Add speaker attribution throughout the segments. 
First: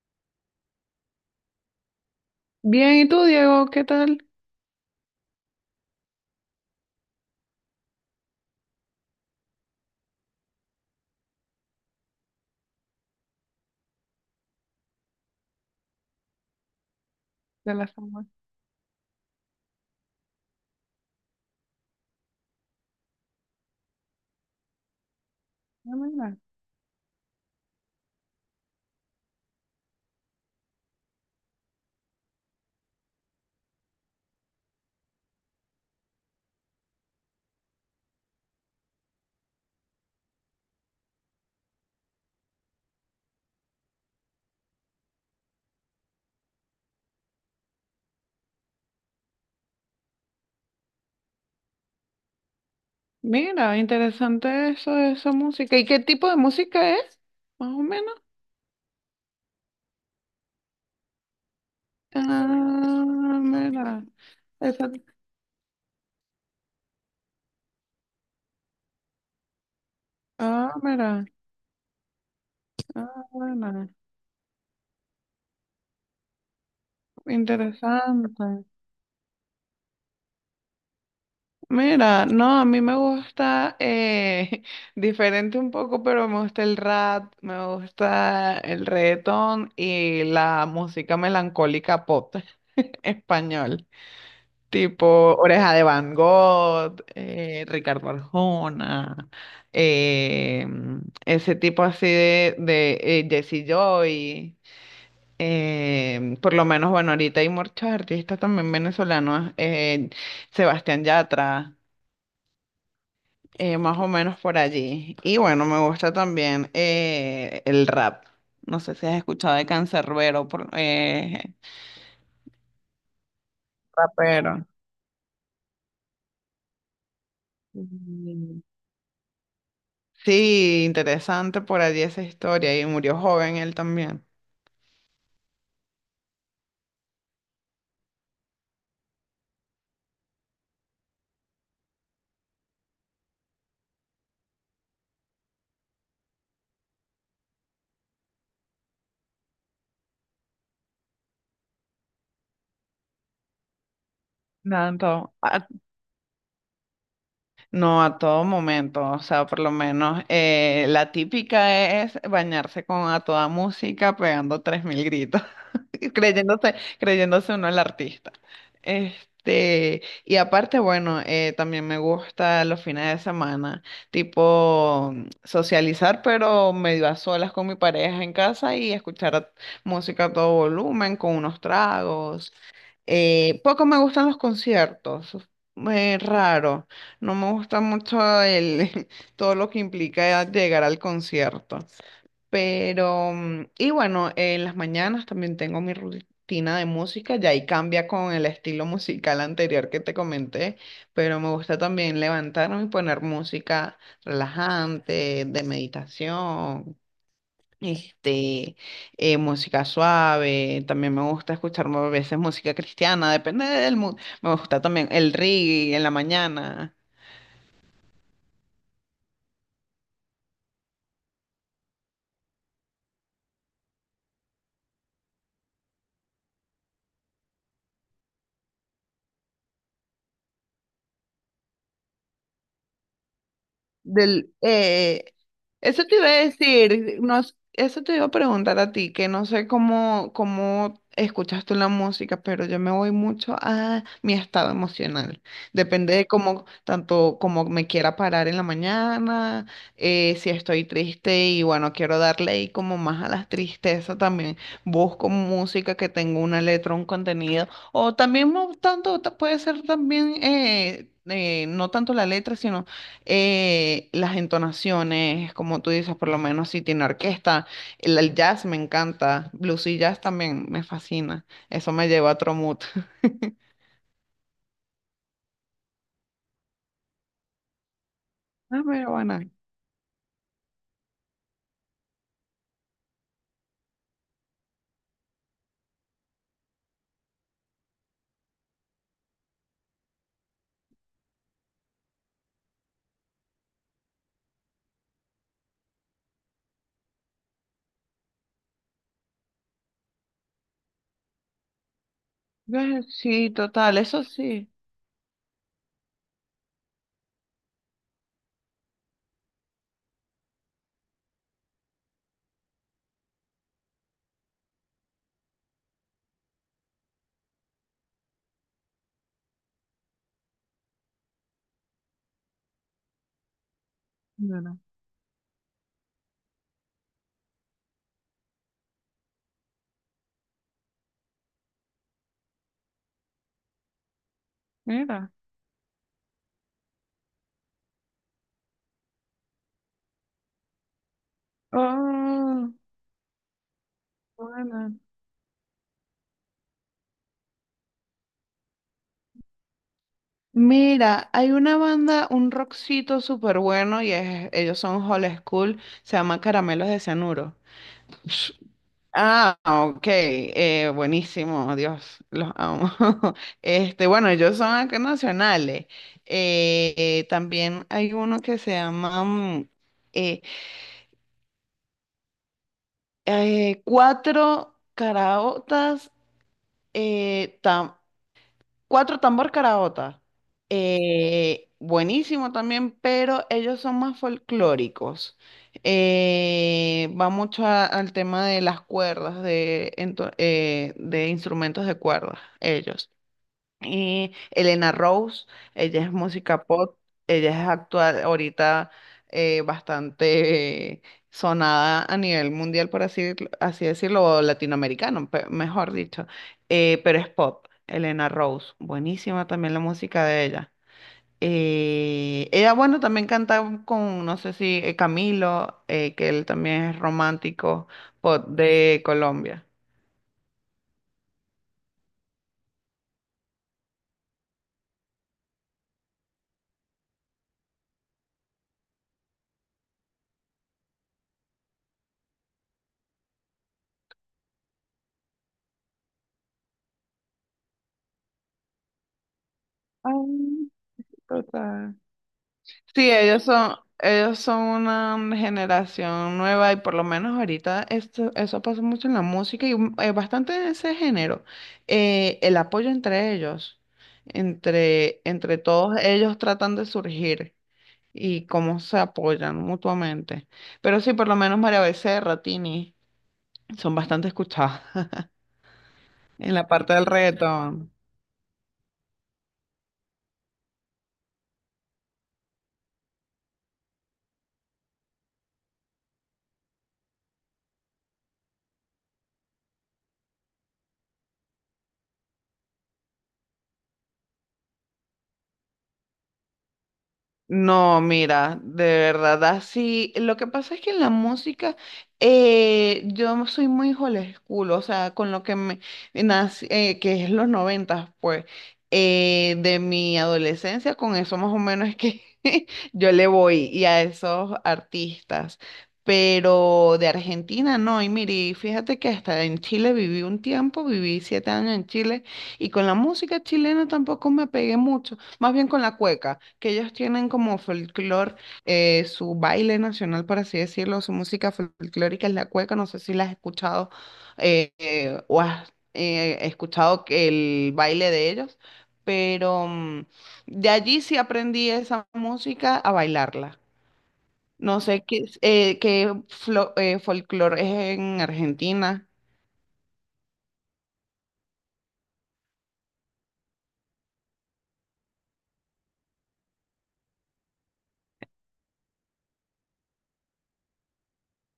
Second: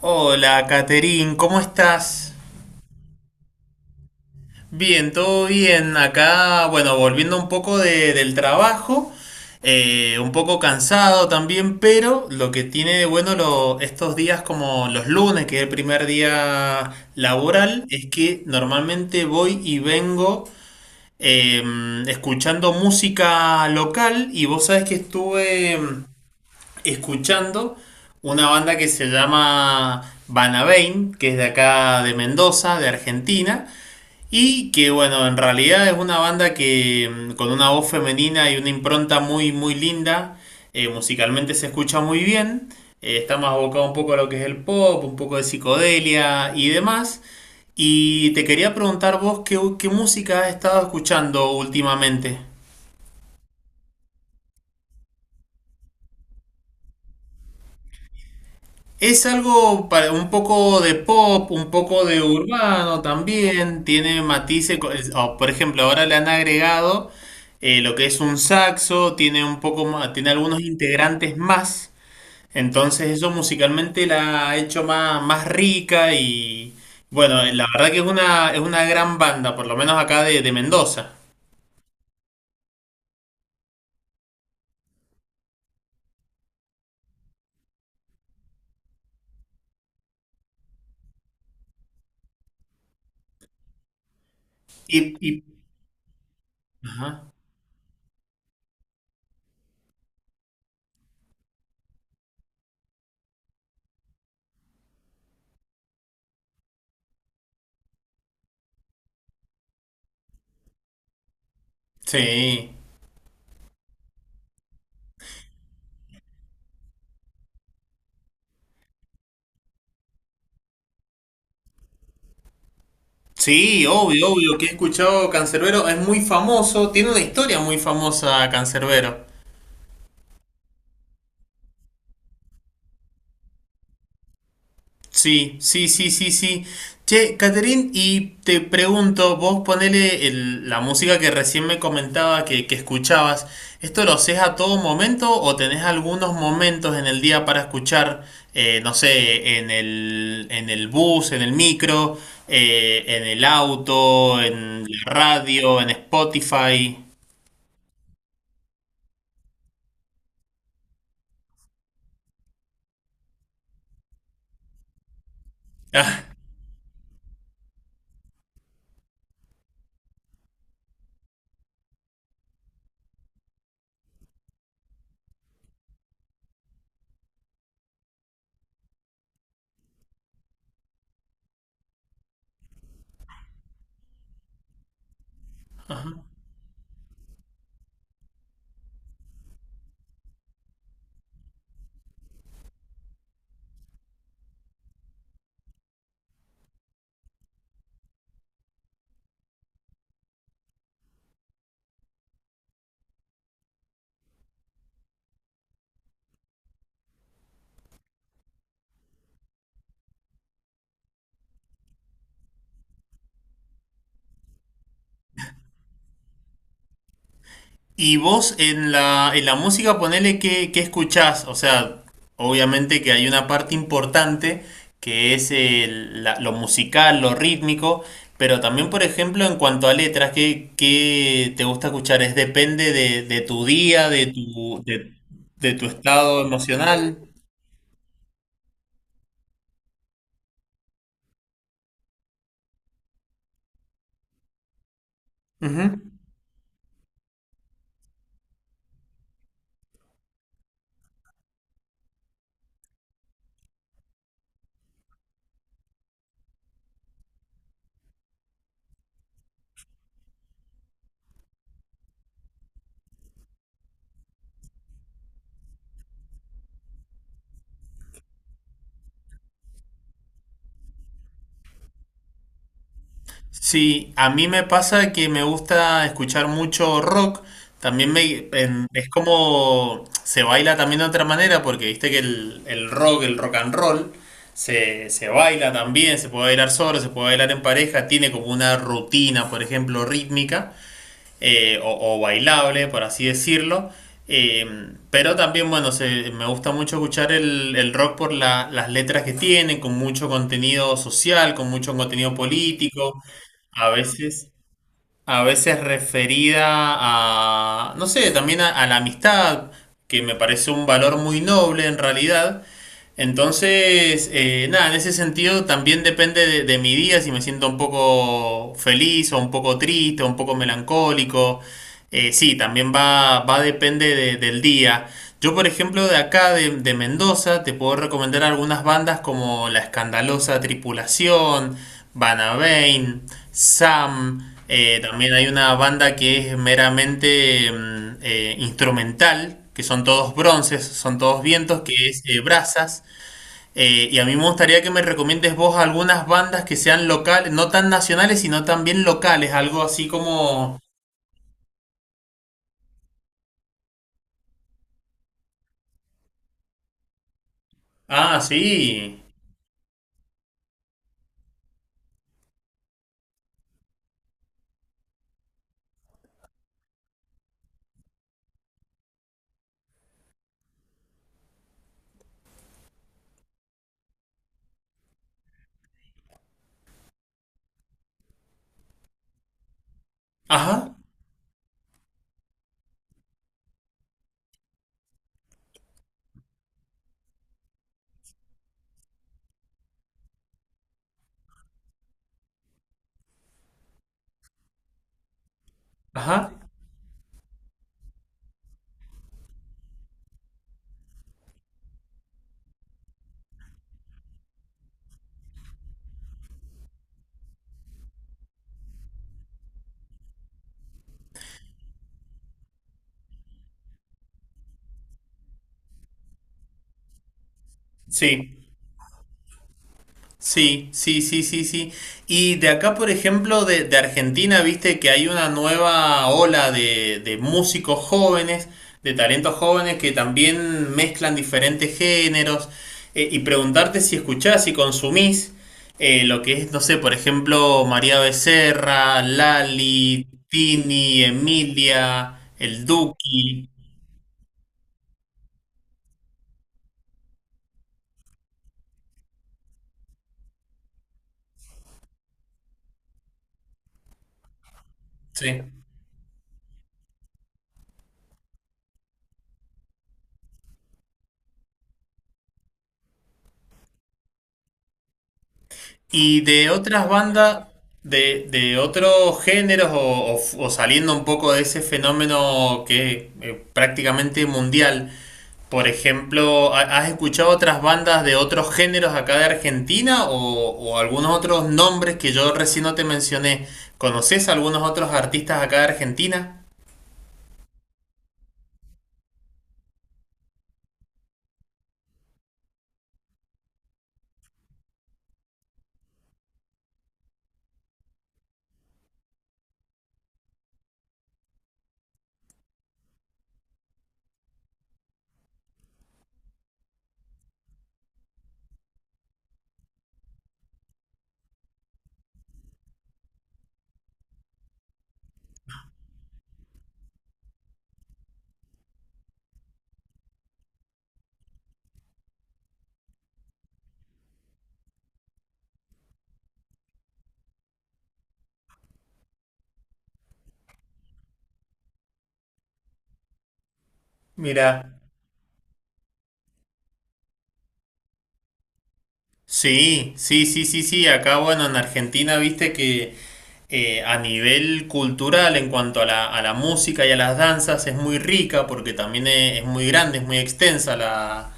Speaker 1: Hola, Caterín, ¿cómo estás?
Speaker 2: Bien, ¿y tú, Diego? ¿Qué tal?
Speaker 1: Bien, todo bien. Acá, bueno, volviendo un poco del trabajo, un poco cansado también, pero lo que tiene de bueno estos días como los lunes, que es el primer día
Speaker 2: De
Speaker 1: laboral,
Speaker 2: la
Speaker 1: es
Speaker 2: fama.
Speaker 1: que normalmente voy y vengo eh, escuchando música local y vos sabés que estuve
Speaker 2: Ah, Mira,
Speaker 1: escuchando una banda que se llama Banabain, que es de acá de Mendoza, de Argentina, y que bueno, en realidad es una banda con una voz femenina y una impronta muy muy linda, musicalmente se escucha muy bien, está más abocado un poco a lo que es el pop, un poco de psicodelia y demás. Y te quería preguntar vos qué música has estado escuchando últimamente.
Speaker 2: mira, interesante eso, de esa música. ¿Y qué tipo de música es? Más o menos.
Speaker 1: Es algo para un poco de pop, un poco de urbano
Speaker 2: Ah,
Speaker 1: también,
Speaker 2: mira.
Speaker 1: tiene matices,
Speaker 2: Esa-
Speaker 1: o, por ejemplo, ahora le han agregado lo que es un saxo, tiene un poco más, tiene algunos
Speaker 2: Ah, mira.
Speaker 1: integrantes más, entonces
Speaker 2: Ah,
Speaker 1: eso
Speaker 2: mira.
Speaker 1: musicalmente la ha hecho más rica y bueno, la verdad que es
Speaker 2: Interesante.
Speaker 1: es una gran banda, por lo menos acá de Mendoza.
Speaker 2: Mira, no, a mí me gusta diferente un poco, pero me gusta el rap, me gusta el reggaetón y la música melancólica pop español. Tipo
Speaker 1: Y, y-
Speaker 2: Oreja de Van Gogh,
Speaker 1: ajá,
Speaker 2: Ricardo Arjona, eh, ese tipo así de Jesse Joy. Por lo menos, bueno, ahorita hay muchos artistas también venezolanos, Sebastián Yatra,
Speaker 1: sí.
Speaker 2: más o menos por allí. Y bueno, me gusta también el rap. No sé si has escuchado de Canserbero,
Speaker 1: Sí, obvio, obvio
Speaker 2: rapero.
Speaker 1: que he escuchado Cancerbero, es muy famoso, tiene una historia muy famosa
Speaker 2: Mm.
Speaker 1: Cancerbero.
Speaker 2: Sí, interesante por allí esa historia. Y murió joven él también.
Speaker 1: Sí, sí, sí, sí, sí. Che, Caterín, y te pregunto, vos ponele la música que recién me comentaba que escuchabas, ¿esto lo haces a todo momento o tenés algunos momentos en el día para escuchar, no sé, en el bus, en el micro, en el auto, en
Speaker 2: Nada,
Speaker 1: la
Speaker 2: en todo- a-
Speaker 1: radio, en Spotify?
Speaker 2: No, a todo momento. O sea, por lo menos la típica es bañarse con a toda música pegando 3000 gritos.
Speaker 1: Ah,
Speaker 2: Creyéndose uno el artista. Este, y aparte, bueno, también me gusta los fines de semana, tipo socializar, pero medio a solas con mi pareja en casa y música a todo volumen, con unos tragos. Poco me gustan los conciertos,
Speaker 1: ajá.
Speaker 2: raro. No me gusta mucho todo lo que implica llegar al concierto. Y bueno, en las mañanas también tengo mi rutina de música, ya ahí cambia con el estilo musical anterior que te comenté, pero me gusta también levantarme y poner música relajante, de meditación, este, música suave. También me gusta escuchar a veces música cristiana, depende del mood. Me gusta también el reggae en la mañana.
Speaker 1: Y vos en en la música, ponele que escuchás. O sea, obviamente que hay una parte importante que es lo musical, lo rítmico, pero también, por ejemplo, en cuanto a letras, qué te gusta escuchar? Es depende de tu día, de
Speaker 2: Del, eh,
Speaker 1: de tu
Speaker 2: Eso te iba a
Speaker 1: estado emocional.
Speaker 2: decir, no, s- eso te iba a preguntar a ti, que no sé cómo escuchas tú la música, pero yo me voy mucho a mi estado emocional.
Speaker 1: Ujú.
Speaker 2: Depende de cómo, tanto como me quiera parar en la mañana, si estoy triste y bueno, quiero darle ahí como más a las tristezas también. Busco música que tenga una letra, un contenido, o también no tanto, puede ser también, no tanto la letra, sino las entonaciones, como tú dices. Por lo menos si tiene orquesta, el jazz me encanta, blues y jazz también me fascina, eso me lleva a otro mood.
Speaker 1: Sí, a mí me pasa que me gusta escuchar mucho rock. También
Speaker 2: Ah,
Speaker 1: es
Speaker 2: pero bueno,
Speaker 1: como se baila también de otra manera, porque viste que el rock and roll, se baila también, se puede bailar solo, se puede bailar en pareja, tiene como una rutina, por ejemplo, rítmica bailable, por así decirlo. Eh, pero también, bueno, me gusta mucho escuchar el rock por las letras que tienen, con mucho contenido social, con mucho contenido político,
Speaker 2: sí,
Speaker 1: a
Speaker 2: total, eso
Speaker 1: veces,
Speaker 2: sí.
Speaker 1: a veces referida a, no sé, también a la amistad, que me parece un valor muy noble en realidad, entonces, nada, en ese sentido también depende de mi día, si me siento un poco feliz o un poco triste o un poco melancólico. Sí, también va depende del
Speaker 2: Mira,
Speaker 1: día. Yo, por ejemplo, de acá, de Mendoza, te puedo recomendar algunas bandas como La Escandalosa Tripulación, Banabain, Sam.
Speaker 2: mira.
Speaker 1: También hay una banda que es meramente instrumental, que son todos bronces, son todos vientos, que es
Speaker 2: Ah,
Speaker 1: Brazas. Y a mí me gustaría que
Speaker 2: bueno.
Speaker 1: me recomiendes vos algunas bandas que sean locales, no tan nacionales, sino también locales, algo así como...
Speaker 2: Mira, hay una banda, un rockcito súper bueno y ellos son Hall School, se llama Caramelos de Cianuro.
Speaker 1: Ah, sí.
Speaker 2: Ah, ok, buenísimo, Dios, los amo. Este, bueno, ellos son acá nacionales. También hay uno que se llama eh, Cuatro Caraotas, Cuatro Tambor Caraota.
Speaker 1: Ajá,
Speaker 2: Buenísimo también, pero ellos son más folclóricos. Va mucho al tema de las cuerdas, de, de instrumentos de cuerdas, ellos. Y Elena Rose, ella es
Speaker 1: ajá,
Speaker 2: música pop, ella es actual, ahorita bastante sonada a nivel mundial, por así, así decirlo, o latinoamericano, mejor dicho, pero es pop. Elena Rose, buenísima también la música de ella. Ella, bueno, también canta con, no sé si Camilo, que él también es romántico pop
Speaker 1: sí.
Speaker 2: de Colombia.
Speaker 1: Sí, sí, sí, sí, sí. Y de acá, por ejemplo, de Argentina, viste que hay una nueva ola de músicos jóvenes, de talentos jóvenes que también mezclan diferentes géneros. Y preguntarte si escuchás y consumís lo que es, no sé, por ejemplo, María Becerra, Lali,
Speaker 2: Ay,
Speaker 1: Tini,
Speaker 2: total.
Speaker 1: Emilia, El
Speaker 2: Sí,
Speaker 1: Duki.
Speaker 2: ellos son una generación nueva y por lo menos ahorita esto, eso pasa mucho en la música bastante en ese género. El apoyo entre ellos, entre
Speaker 1: Sí.
Speaker 2: todos ellos tratan de surgir y cómo se apoyan mutuamente. Pero sí, por lo menos María Becerra, Tini, son bastante escuchadas
Speaker 1: Y
Speaker 2: en la
Speaker 1: de
Speaker 2: parte del
Speaker 1: otras bandas,
Speaker 2: reggaetón.
Speaker 1: de otros géneros o, o saliendo un poco de ese fenómeno que es prácticamente mundial, por ejemplo, ¿has escuchado otras bandas de otros géneros acá de Argentina o algunos otros nombres que yo recién no te mencioné? ¿Conoces algunos otros artistas acá de Argentina?
Speaker 2: No, mira, de verdad, así. Lo que pasa es que en la música yo soy muy old school, o sea, con lo que me nací, que es los noventas, pues, de mi adolescencia, con eso más o menos es que yo le voy y a esos artistas. Pero de Argentina no, y mire, fíjate que hasta en Chile viví un tiempo, viví 7 años en Chile, y con la música chilena tampoco me pegué mucho. Más bien con la cueca, que ellos tienen como folclore, su baile nacional, por así decirlo, su música folclórica es la cueca. No sé si la has escuchado o has escuchado que el baile de ellos, pero mm, de allí sí aprendí esa música a bailarla. No
Speaker 1: Mira,
Speaker 2: sé qué, folclore es en Argentina.
Speaker 1: sí, sí, sí, sí, sí, acá bueno, en Argentina, viste que... a nivel cultural en cuanto a a la música y a las danzas es muy rica porque también es muy grande, es muy extensa la,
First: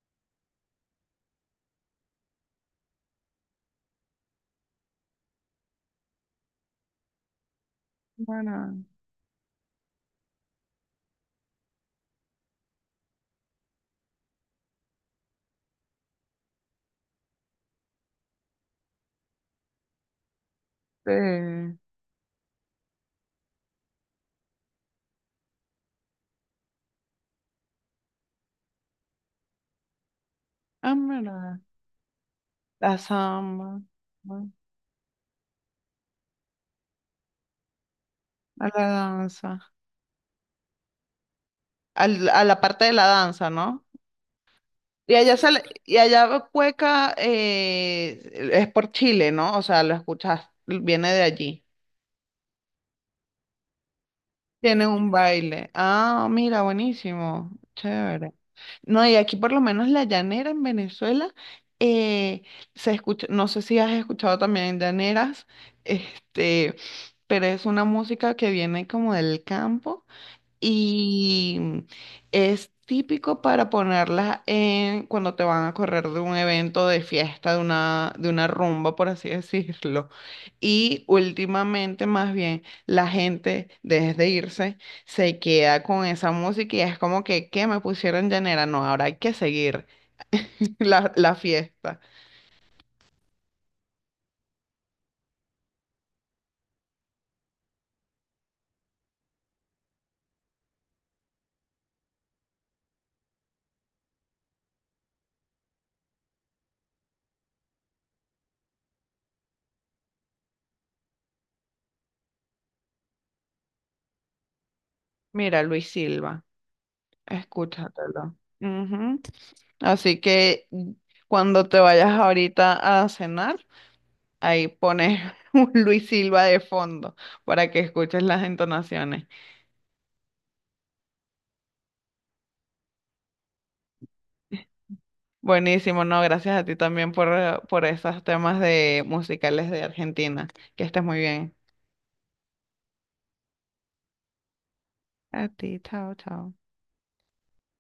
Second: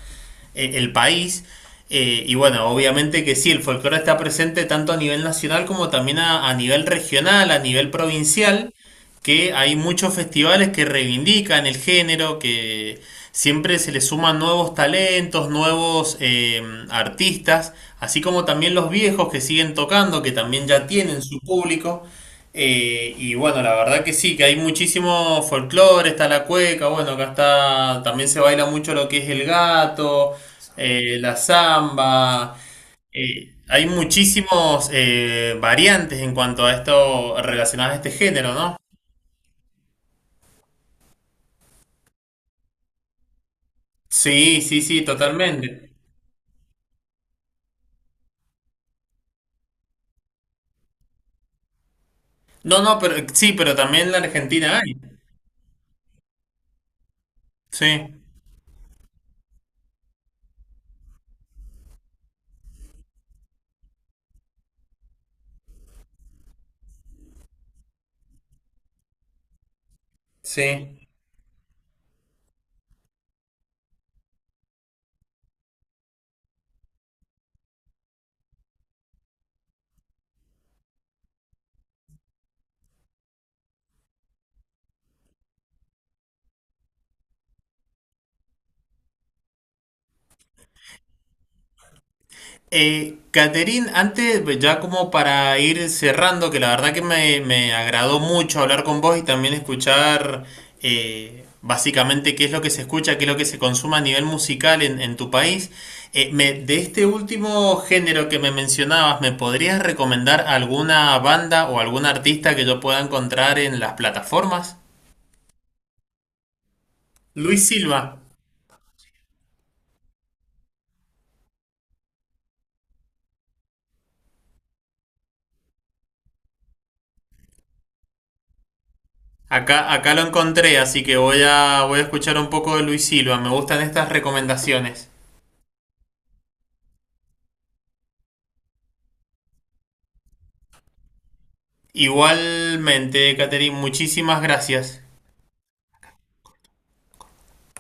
Speaker 1: eh, el país. Y bueno, obviamente que sí, el folclore está presente tanto a nivel nacional como también a nivel regional, a nivel provincial,
Speaker 2: Bueno,
Speaker 1: que hay muchos festivales que reivindican el género, que siempre se le suman nuevos talentos, nuevos artistas, así como también los viejos que siguen tocando, que también ya tienen su
Speaker 2: eh,
Speaker 1: público. Y bueno, la verdad que sí, que hay muchísimo folclore, está la cueca, bueno, acá está, también se baila mucho lo que es el gato,
Speaker 2: ah,
Speaker 1: la
Speaker 2: mira,
Speaker 1: samba.
Speaker 2: la samba,
Speaker 1: Hay
Speaker 2: ¿no?
Speaker 1: muchísimos variantes en cuanto a esto relacionadas a este género,
Speaker 2: A
Speaker 1: ¿no?
Speaker 2: la danza. A la parte de la danza, ¿no?
Speaker 1: Sí, sí, sí,
Speaker 2: Y allá sale,
Speaker 1: totalmente.
Speaker 2: y allá cueca es por Chile, ¿no? O sea, lo escuchas, viene de allí.
Speaker 1: No, no, pero sí, pero también en la Argentina
Speaker 2: Tienen
Speaker 1: hay.
Speaker 2: un baile. Ah, mira, buenísimo.
Speaker 1: Sí,
Speaker 2: Chévere. No, y aquí por lo menos la llanera en Venezuela eh, se escucha, no sé si has escuchado también llaneras, este, pero es una música que viene como del campo.
Speaker 1: sí.
Speaker 2: Y es típico para ponerlas en cuando te van a correr de un evento de fiesta, de una rumba, por así decirlo. Y últimamente, más bien, la gente, desde irse, se queda con esa música y es como que, ¿qué me pusieron llanera? No, ahora hay que seguir la fiesta.
Speaker 1: Caterín, antes, pues, ya como para ir cerrando, que la verdad que me agradó mucho hablar con vos y también escuchar básicamente qué es lo que se escucha, qué es lo que se consume a nivel musical en tu país. De este último género que me mencionabas, ¿me podrías recomendar alguna banda o algún artista que yo pueda encontrar en las plataformas?
Speaker 2: Mira, Luis Silva,
Speaker 1: Luis Silva.
Speaker 2: escúchatelo. Ujú. Así que cuando te vayas ahorita a cenar, ahí pones un Luis Silva de fondo para que escuches las entonaciones.
Speaker 1: Acá, acá lo encontré, así que voy a, voy a escuchar un poco de Luis Silva. Me gustan estas recomendaciones.
Speaker 2: Buenísimo, no, gracias a ti también por esos temas de musicales de Argentina. Que estés muy bien.
Speaker 1: Igualmente, Catherine, muchísimas gracias.
Speaker 2: A ti, chao, chao.